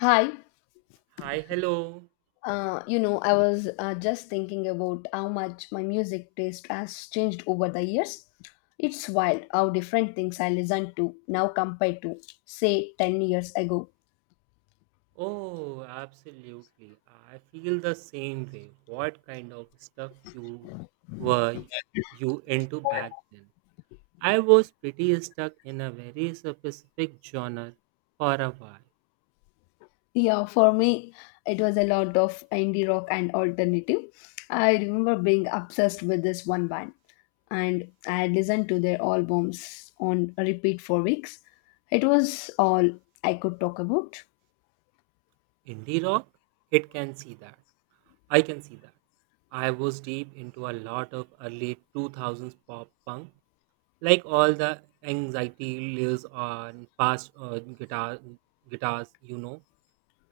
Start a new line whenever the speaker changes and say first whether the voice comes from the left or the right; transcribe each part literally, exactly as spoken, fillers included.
left: Hi,
right: Hi, hello.
left: uh, you know, I was uh, just thinking about how much my music taste has changed over the years. It's wild how different things I listen to now compared to, say, ten years ago.
right: Oh, absolutely. I feel the same way. What kind of stuff you were you into back then? I was pretty stuck in a very specific genre for a while.
left: Yeah, for me, it was a lot of indie rock and alternative. I remember being obsessed with this one band, and I had listened to their albums on repeat for weeks. It was all I could talk about.
right: Indie rock? It can see that. I can see that. I was deep into a lot of early two thousands pop punk like all the anxiety lives on fast uh, guitar guitars you know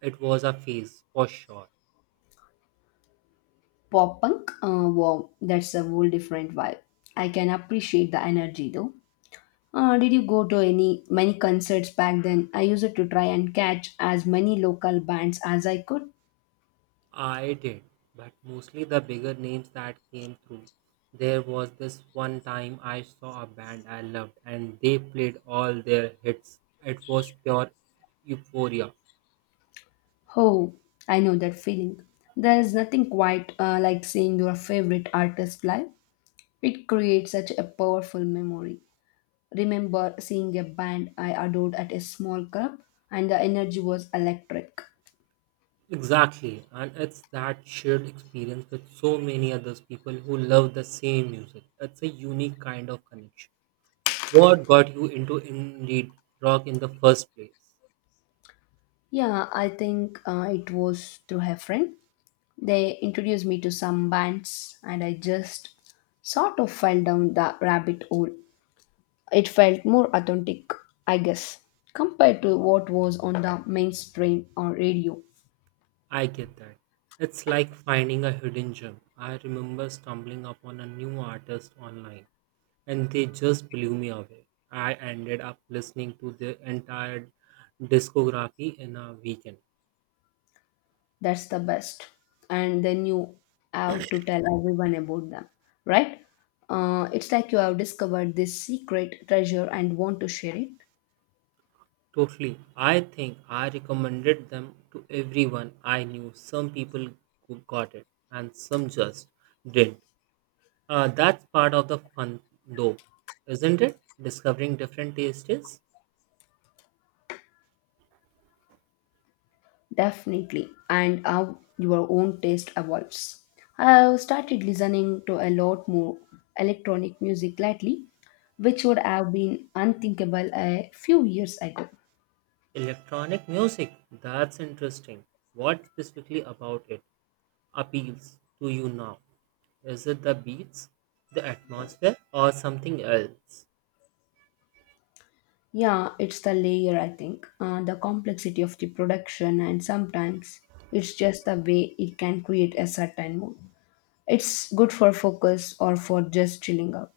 right: It was a phase, for sure.
left: Pop punk, uh, wow, that's a whole different vibe. I can appreciate the energy though. Uh, did you go to any many concerts back then? I used to try and catch as many local bands as I could.
right: I did, but mostly the bigger names that came through. There was this one time I saw a band I loved and they played all their hits. It was pure euphoria.
left: Oh, I know that feeling. There is nothing quite uh, like seeing your favorite artist live. It creates such a powerful memory. Remember seeing a band I adored at a small club, and the energy was electric.
right: Exactly, and it's that shared experience with so many others people who love the same music. It's a unique kind of connection. What got you into indeed rock in the first place?
left: Yeah, I think uh, it was through her friend. They introduced me to some bands, and I just sort of fell down the rabbit hole. It felt more authentic, I guess, compared to what was on the mainstream or radio.
right: I get that. It's like finding a hidden gem. I remember stumbling upon a new artist online and they just blew me away. I ended up listening to their entire discography in a weekend.
left: That's the best. And then you have to tell everyone about them, right? Uh, it's like you have discovered this secret treasure and want to share it.
right: Totally. I think I recommended them to everyone I knew. Some people who got it and some just didn't. Uh, that's part of the fun, though, isn't it? Discovering different tastes.
left: Definitely, and how your own taste evolves. I've started listening to a lot more electronic music lately, which would have been unthinkable a few years ago.
right: Electronic music, that's interesting. What specifically about it appeals to you now? Is it the beats, the atmosphere, or something else?
left: Yeah, it's the layer, I think, uh, the complexity of the production, and sometimes it's just the way it can create a certain mood. It's good for focus or for just chilling out.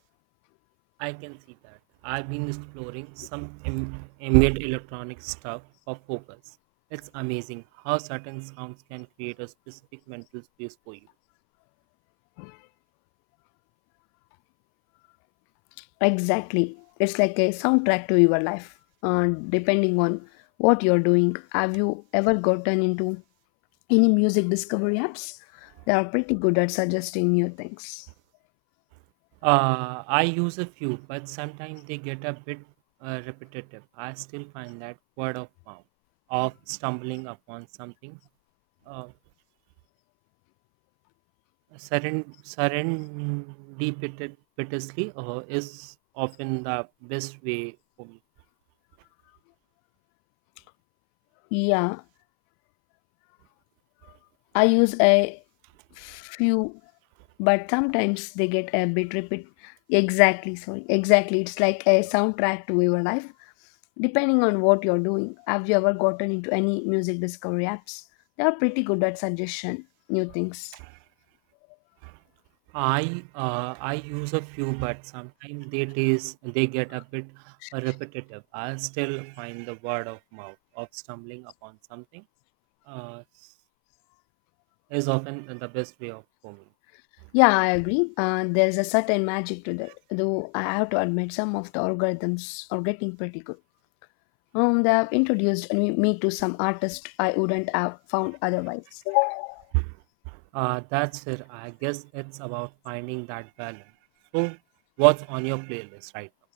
right: I can see that. I've been exploring some am- ambient electronic stuff for focus. It's amazing how certain sounds can create a specific mental space for you.
left: Exactly. It's like a soundtrack to your life, uh, depending on what you're doing. Have you ever gotten into any music discovery apps? They are pretty good at suggesting new things.
right: Uh, I use a few, but sometimes they get a bit uh, repetitive. I still find that word of mouth of stumbling upon something uh, seren- serendipitously uh, is often the best way for me.
left: Yeah, I use a few, but sometimes they get a bit repeat. Exactly, sorry. Exactly. It's like a soundtrack to your life, depending on what you're doing. Have you ever gotten into any music discovery apps? They are pretty good at suggestion new things.
right: I uh, I use a few, but sometimes they taste they get a bit uh, repetitive. I still find the word of mouth of stumbling upon something. Uh, is often the best way of for me.
left: Yeah, I agree. Uh, there's a certain magic to that, though I have to admit some of the algorithms are getting pretty good. Um, they have introduced me me to some artists I wouldn't have found otherwise.
right: Uh, that's it. I guess it's about finding that balance. So, what's on your playlist right now?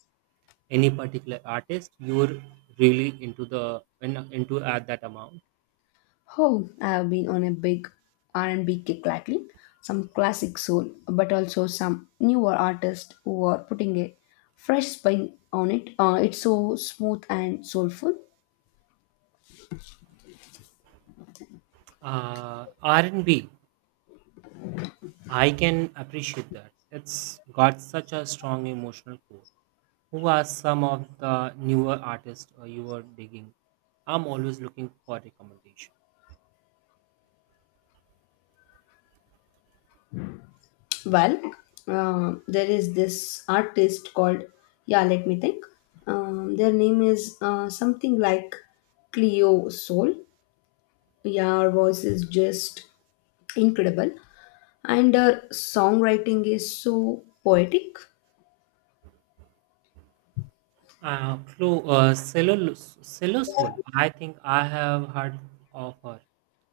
right: Any particular artist you're really into the in- into at that amount?
left: Oh, I have been on a big R and B kick lately. Some classic soul, but also some newer artists who are putting a fresh spin on it. Uh, it's so smooth and soulful.
right: Uh, R and B. I can appreciate that. It's got such a strong emotional core. Who are some of the newer artists uh, you are digging? I'm always looking for recommendations.
left: Well, uh, there is this artist called, yeah, let me think. Um, their name is uh, something like Cleo Soul. Yeah, her voice is just incredible. And her songwriting is so poetic.
right: Uh, Flo, uh, Cellos, Celosol. I think I have heard of her.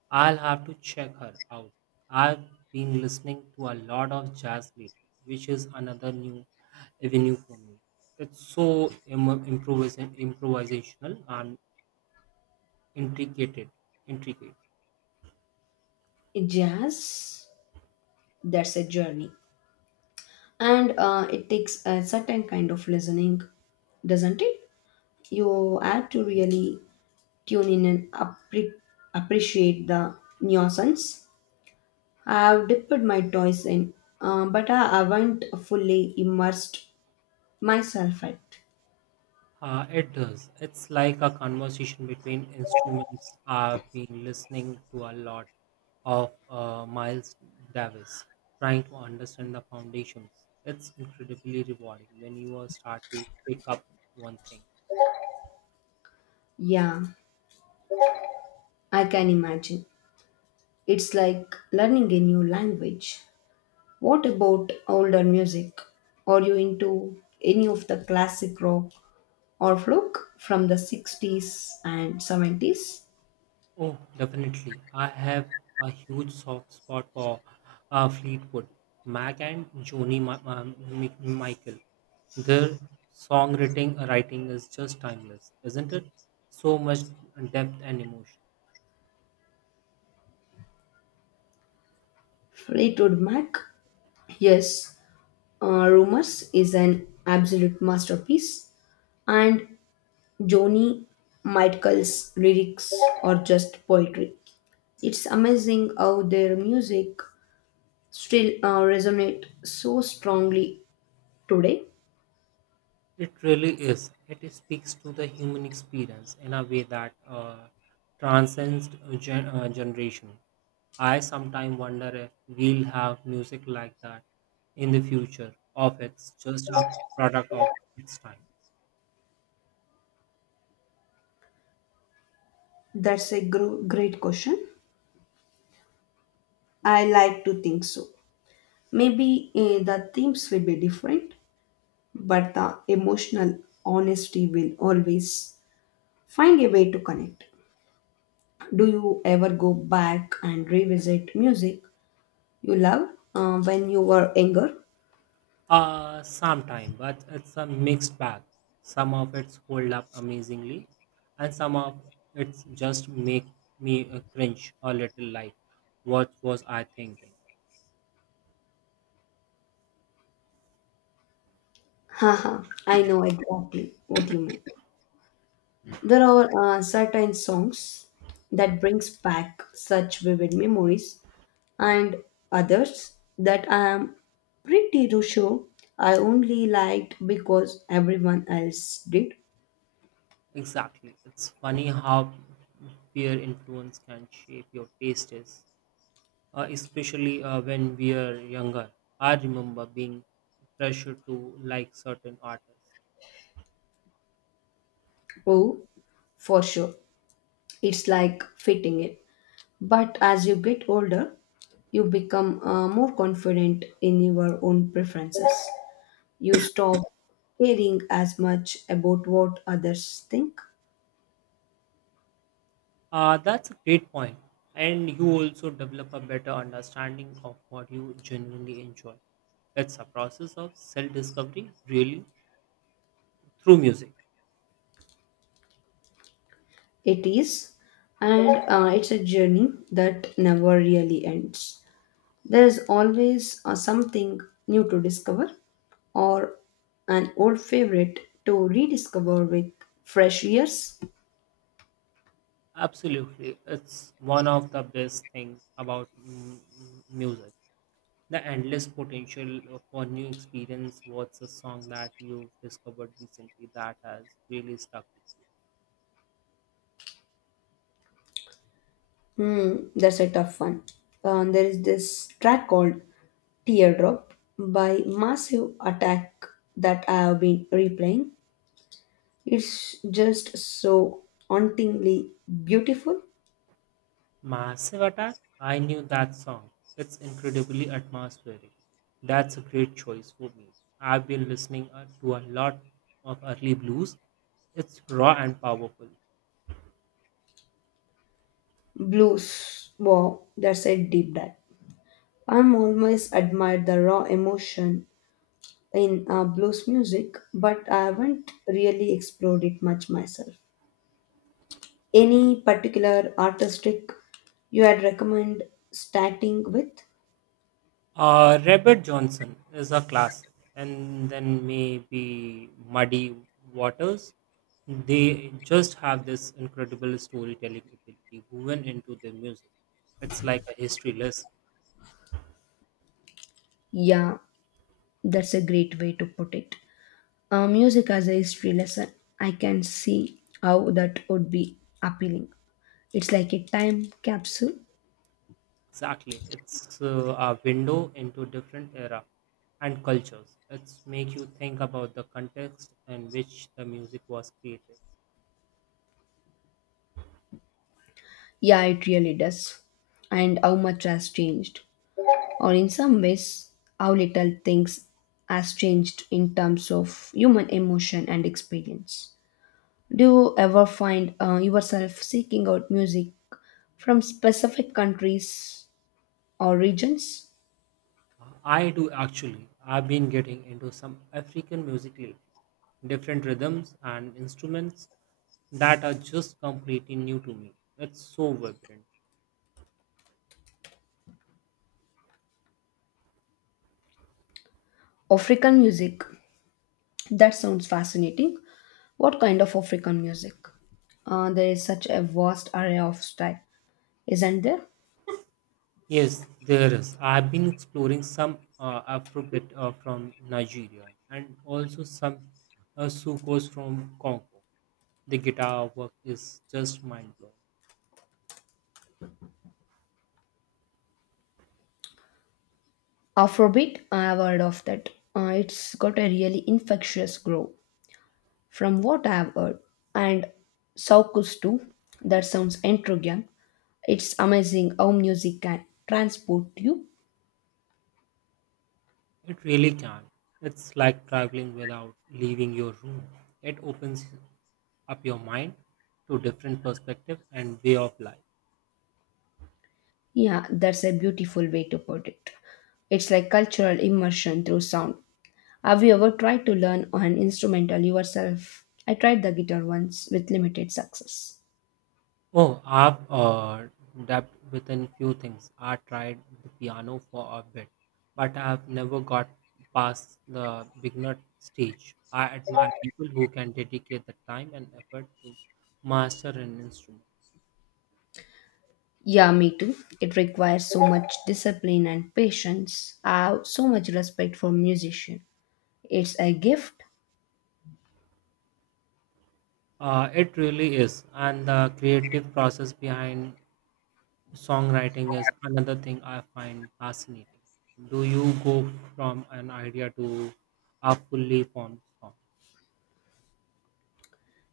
right: I'll have to check her out. I've been listening to a lot of jazz lately, which is another new avenue for me. It's so Im- improvis- improvisational and intricate. Intricate.
left: Jazz, that's a journey. And uh, it takes a certain kind of listening, doesn't it? You have to really tune in and appre- appreciate the nuisance. I've dipped my toys in, uh, but I haven't fully immersed myself yet.
right: Uh, it does. It's like a conversation between instruments. I've been listening to a lot of uh, Miles Davis, trying to understand the foundations. It's incredibly rewarding when you uh, start to pick up one thing.
left: Yeah, I can imagine. It's like learning a new language. What about older music? Are you into any of the classic rock or folk from the sixties and seventies?
right: Oh, definitely. I have a huge soft spot for uh, Fleetwood Mac and Joni Ma- um, Mi- Michael. Their songwriting writing is just timeless, isn't it? So much depth and emotion.
left: Fleetwood Mac? Yes, uh, Rumors is an absolute masterpiece, and Joni Mitchell's lyrics are just poetry. It's amazing how their music still uh, resonate so strongly today.
right: It really is. It speaks to the human experience in a way that uh, transcends gen- uh, generation. I sometimes wonder if we'll have music like that in the future, or if it's just a product of its time.
left: That's a gr- great question. I like to think so. Maybe eh, the themes will be different, but the emotional honesty will always find a way to connect. Do you ever go back and revisit music you love uh, when you were younger?
right: Uh, sometime, but it's a mixed bag. Some of it's hold up amazingly, and some of it's just make me uh, cringe a little. Like, what was I thinking?
left: Haha, I know exactly what you mean. There are uh, certain songs that brings back such vivid memories, and others that I am pretty to sure I only liked because everyone else did.
right: Exactly. It's funny how peer influence can shape your tastes, uh, especially uh, when we are younger. I remember being pressured to like certain artists.
left: Oh, for sure, it's like fitting it. But as you get older, you become uh, more confident in your own preferences. You stop caring as much about what others think.
right: Uh, that's a great point. And you also develop a better understanding of what you genuinely enjoy. It's a process of self discovery, really, through music.
left: It is, and uh, it's a journey that never really ends. There is always uh, something new to discover or an old favorite to rediscover with fresh ears.
right: Absolutely. It's one of the best things about mm, music. The endless potential for new experience. What's a song that you've discovered recently that has really stuck with you?
left: Hmm, that's a tough one. Um, there is this track called Teardrop by Massive Attack that I have been replaying. It's just so hauntingly beautiful.
right: Massive Attack. I knew that song. It's incredibly atmospheric. That's a great choice for me. I've been listening uh, to a lot of early blues. It's raw and powerful.
left: Blues wow, that's a deep dive. I'm always admired the raw emotion in uh, blues music, but I haven't really explored it much myself. Any particular artistic you had recommend starting with?
right: Uh, Robert Johnson is a classic, and then maybe Muddy Waters. They just have this incredible storytelling ability woven into their music. It's like a history lesson.
left: Yeah, that's a great way to put it. Uh, music as a history lesson, I can see how that would be appealing. It's like a time capsule.
right: Exactly, it's uh, a window into different era and cultures. It's make you think about the context in which the music was created.
left: Yeah, it really does. And how much has changed, or in some ways, how little things has changed in terms of human emotion and experience. Do you ever find uh, yourself seeking out music from specific countries or regions?
right: I do actually. I've been getting into some African music lately, different rhythms and instruments that are just completely new to me. It's so vibrant.
left: African music. That sounds fascinating. What kind of African music? Uh, there is such a vast array of style, isn't there?
right: Yes, there is. I've been exploring some uh, Afrobeat uh, from Nigeria and also some uh, soukous from Congo. The guitar work is just mind blowing.
left: Afrobeat, I have heard of that. Uh, it's got a really infectious groove, from what I have heard. And Soukous too. That sounds intriguing. It's amazing how music can transport you.
right: It really can. It's like traveling without leaving your room. It opens up your mind to different perspective and way of life.
left: Yeah, that's a beautiful way to put it. It's like cultural immersion through sound. Have you ever tried to learn an instrumental yourself? I tried the guitar once with limited success.
right: Oh, I've uh, dabbled within few things. I tried the piano for a bit, but I've never got past the beginner stage. I admire people who can dedicate the time and effort to master an instrument.
left: Yeah, me too. It requires so much discipline and patience. I have so much respect for musician. It's a gift.
right: Uh, it really is, and the creative process behind songwriting is another thing I find fascinating. Do you go from an idea to a fully formed song?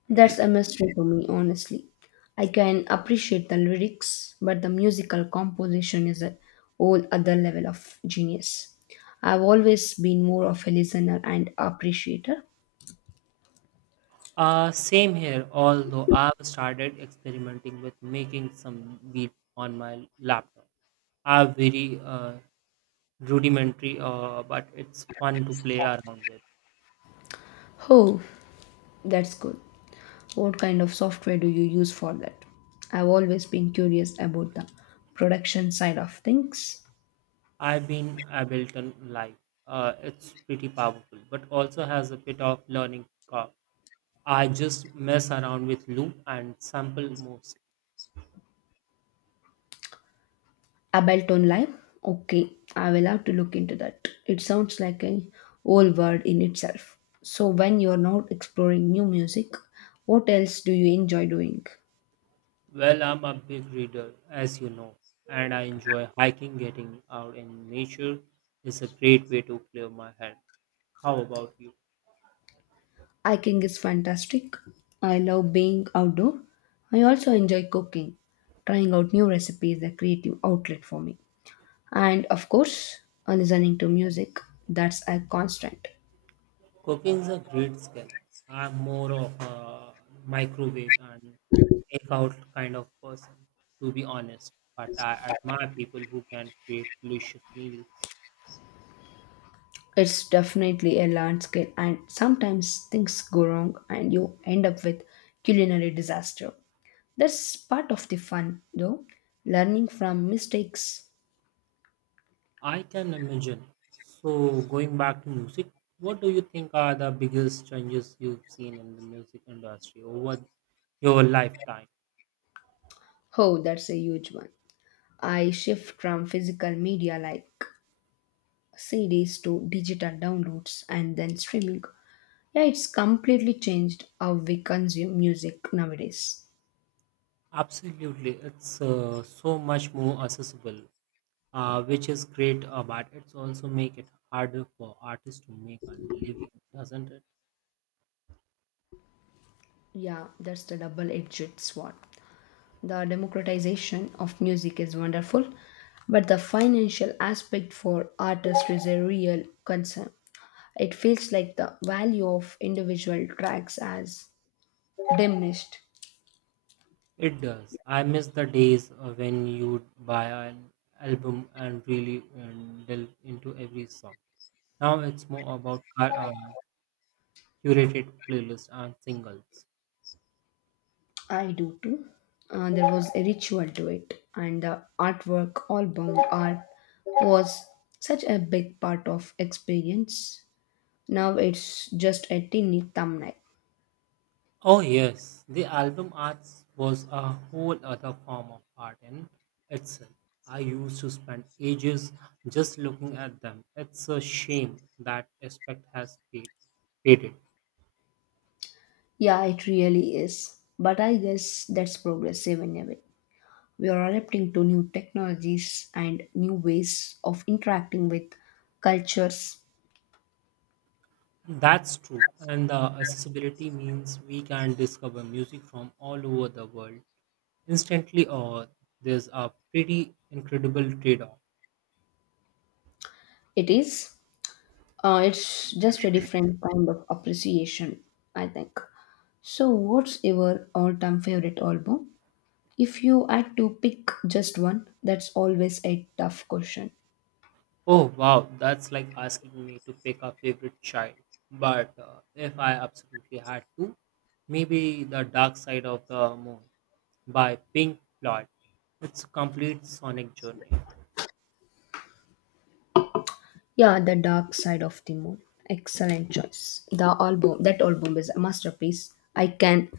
left: That's a mystery for me, honestly. I can appreciate the lyrics, but the musical composition is a whole other level of genius. I've always been more of a listener and appreciator.
right: Uh, same here, although I've started experimenting with making some beat on my laptop. Are very uh, rudimentary, uh, but it's fun to play around with.
left: Oh, that's good. What kind of software do you use for that? I've always been curious about the production side of things.
right: I've been Ableton Live. Uh, it's pretty powerful, but also has a bit of learning curve. I just mess around with loop and sample moves.
left: Ableton Live? Okay, I will have to look into that. It sounds like a whole world in itself. So, when you're not exploring new music, what else do you enjoy doing?
right: Well, I'm a big reader, as you know, and I enjoy hiking. Getting out in nature is a great way to clear my head. How about you?
left: Hiking is fantastic. I love being outdoor. I also enjoy cooking. Trying out new recipes is a creative outlet for me. And of course, uh, listening to music, that's a constant.
right: Cooking is a great skill. I'm more of a microwave and takeout kind of person, to be honest. But I admire people who can create delicious meals.
left: It's definitely a large scale, and sometimes things go wrong and you end up with culinary disaster. That's part of the fun, though. Learning from mistakes.
right: I can imagine. So, going back to music, what do you think are the biggest changes you've seen in the music industry over your lifetime?
left: Oh, that's a huge one. I shift from physical media like C Ds to digital downloads and then streaming. Yeah, it's completely changed how we consume music nowadays.
right: Absolutely, it's uh, so much more accessible, uh, which is great, uh, but it's also make it harder for artists to make a living, doesn't it?
left: Yeah, that's the double edged sword. The democratization of music is wonderful, but the financial aspect for artists is a real concern. It feels like the value of individual tracks has diminished.
right: It does. I miss the days uh, when you'd buy an album and really um, delve into every song. Now it's more about cu- uh, curated playlists and singles.
left: I do too. Uh, there was a ritual to it, and the artwork, album art, was such a big part of experience. Now it's just a tiny thumbnail.
right: Oh, yes, the album art was a whole other form of art in itself. I used to spend ages just looking at them. It's a shame that aspect has fade- faded.
left: Yeah, it really is. But I guess that's progressive in a way. We are adapting to new technologies and new ways of interacting with cultures.
right: That's true, and the accessibility means we can discover music from all over the world instantly, or there's a pretty incredible trade off.
left: It is, uh, it's just a different kind of appreciation, I think. So, what's your all time favorite album? If you had to pick just one, that's always a tough question.
right: Oh wow, that's like asking me to pick a favorite child. But uh, if I absolutely had to, maybe The Dark Side of the Moon by Pink Floyd. It's a complete sonic journey.
left: Yeah, The Dark Side of the Moon. Excellent choice. The album, that album is a masterpiece. I can.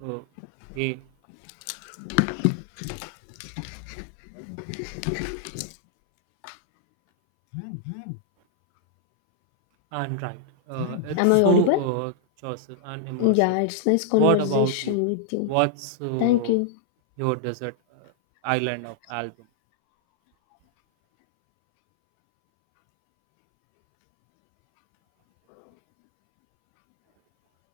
right: Oh, hey, and right. Uh,
left: Am
right: it's
left: I
right: so
left: audible?
right: uh, choices and immersive.
left: Yeah, it's nice
right: What about you?
left: conversation with you.
right: What's
left: Thank
right: uh,
left: you.
right: your desert uh, island of album?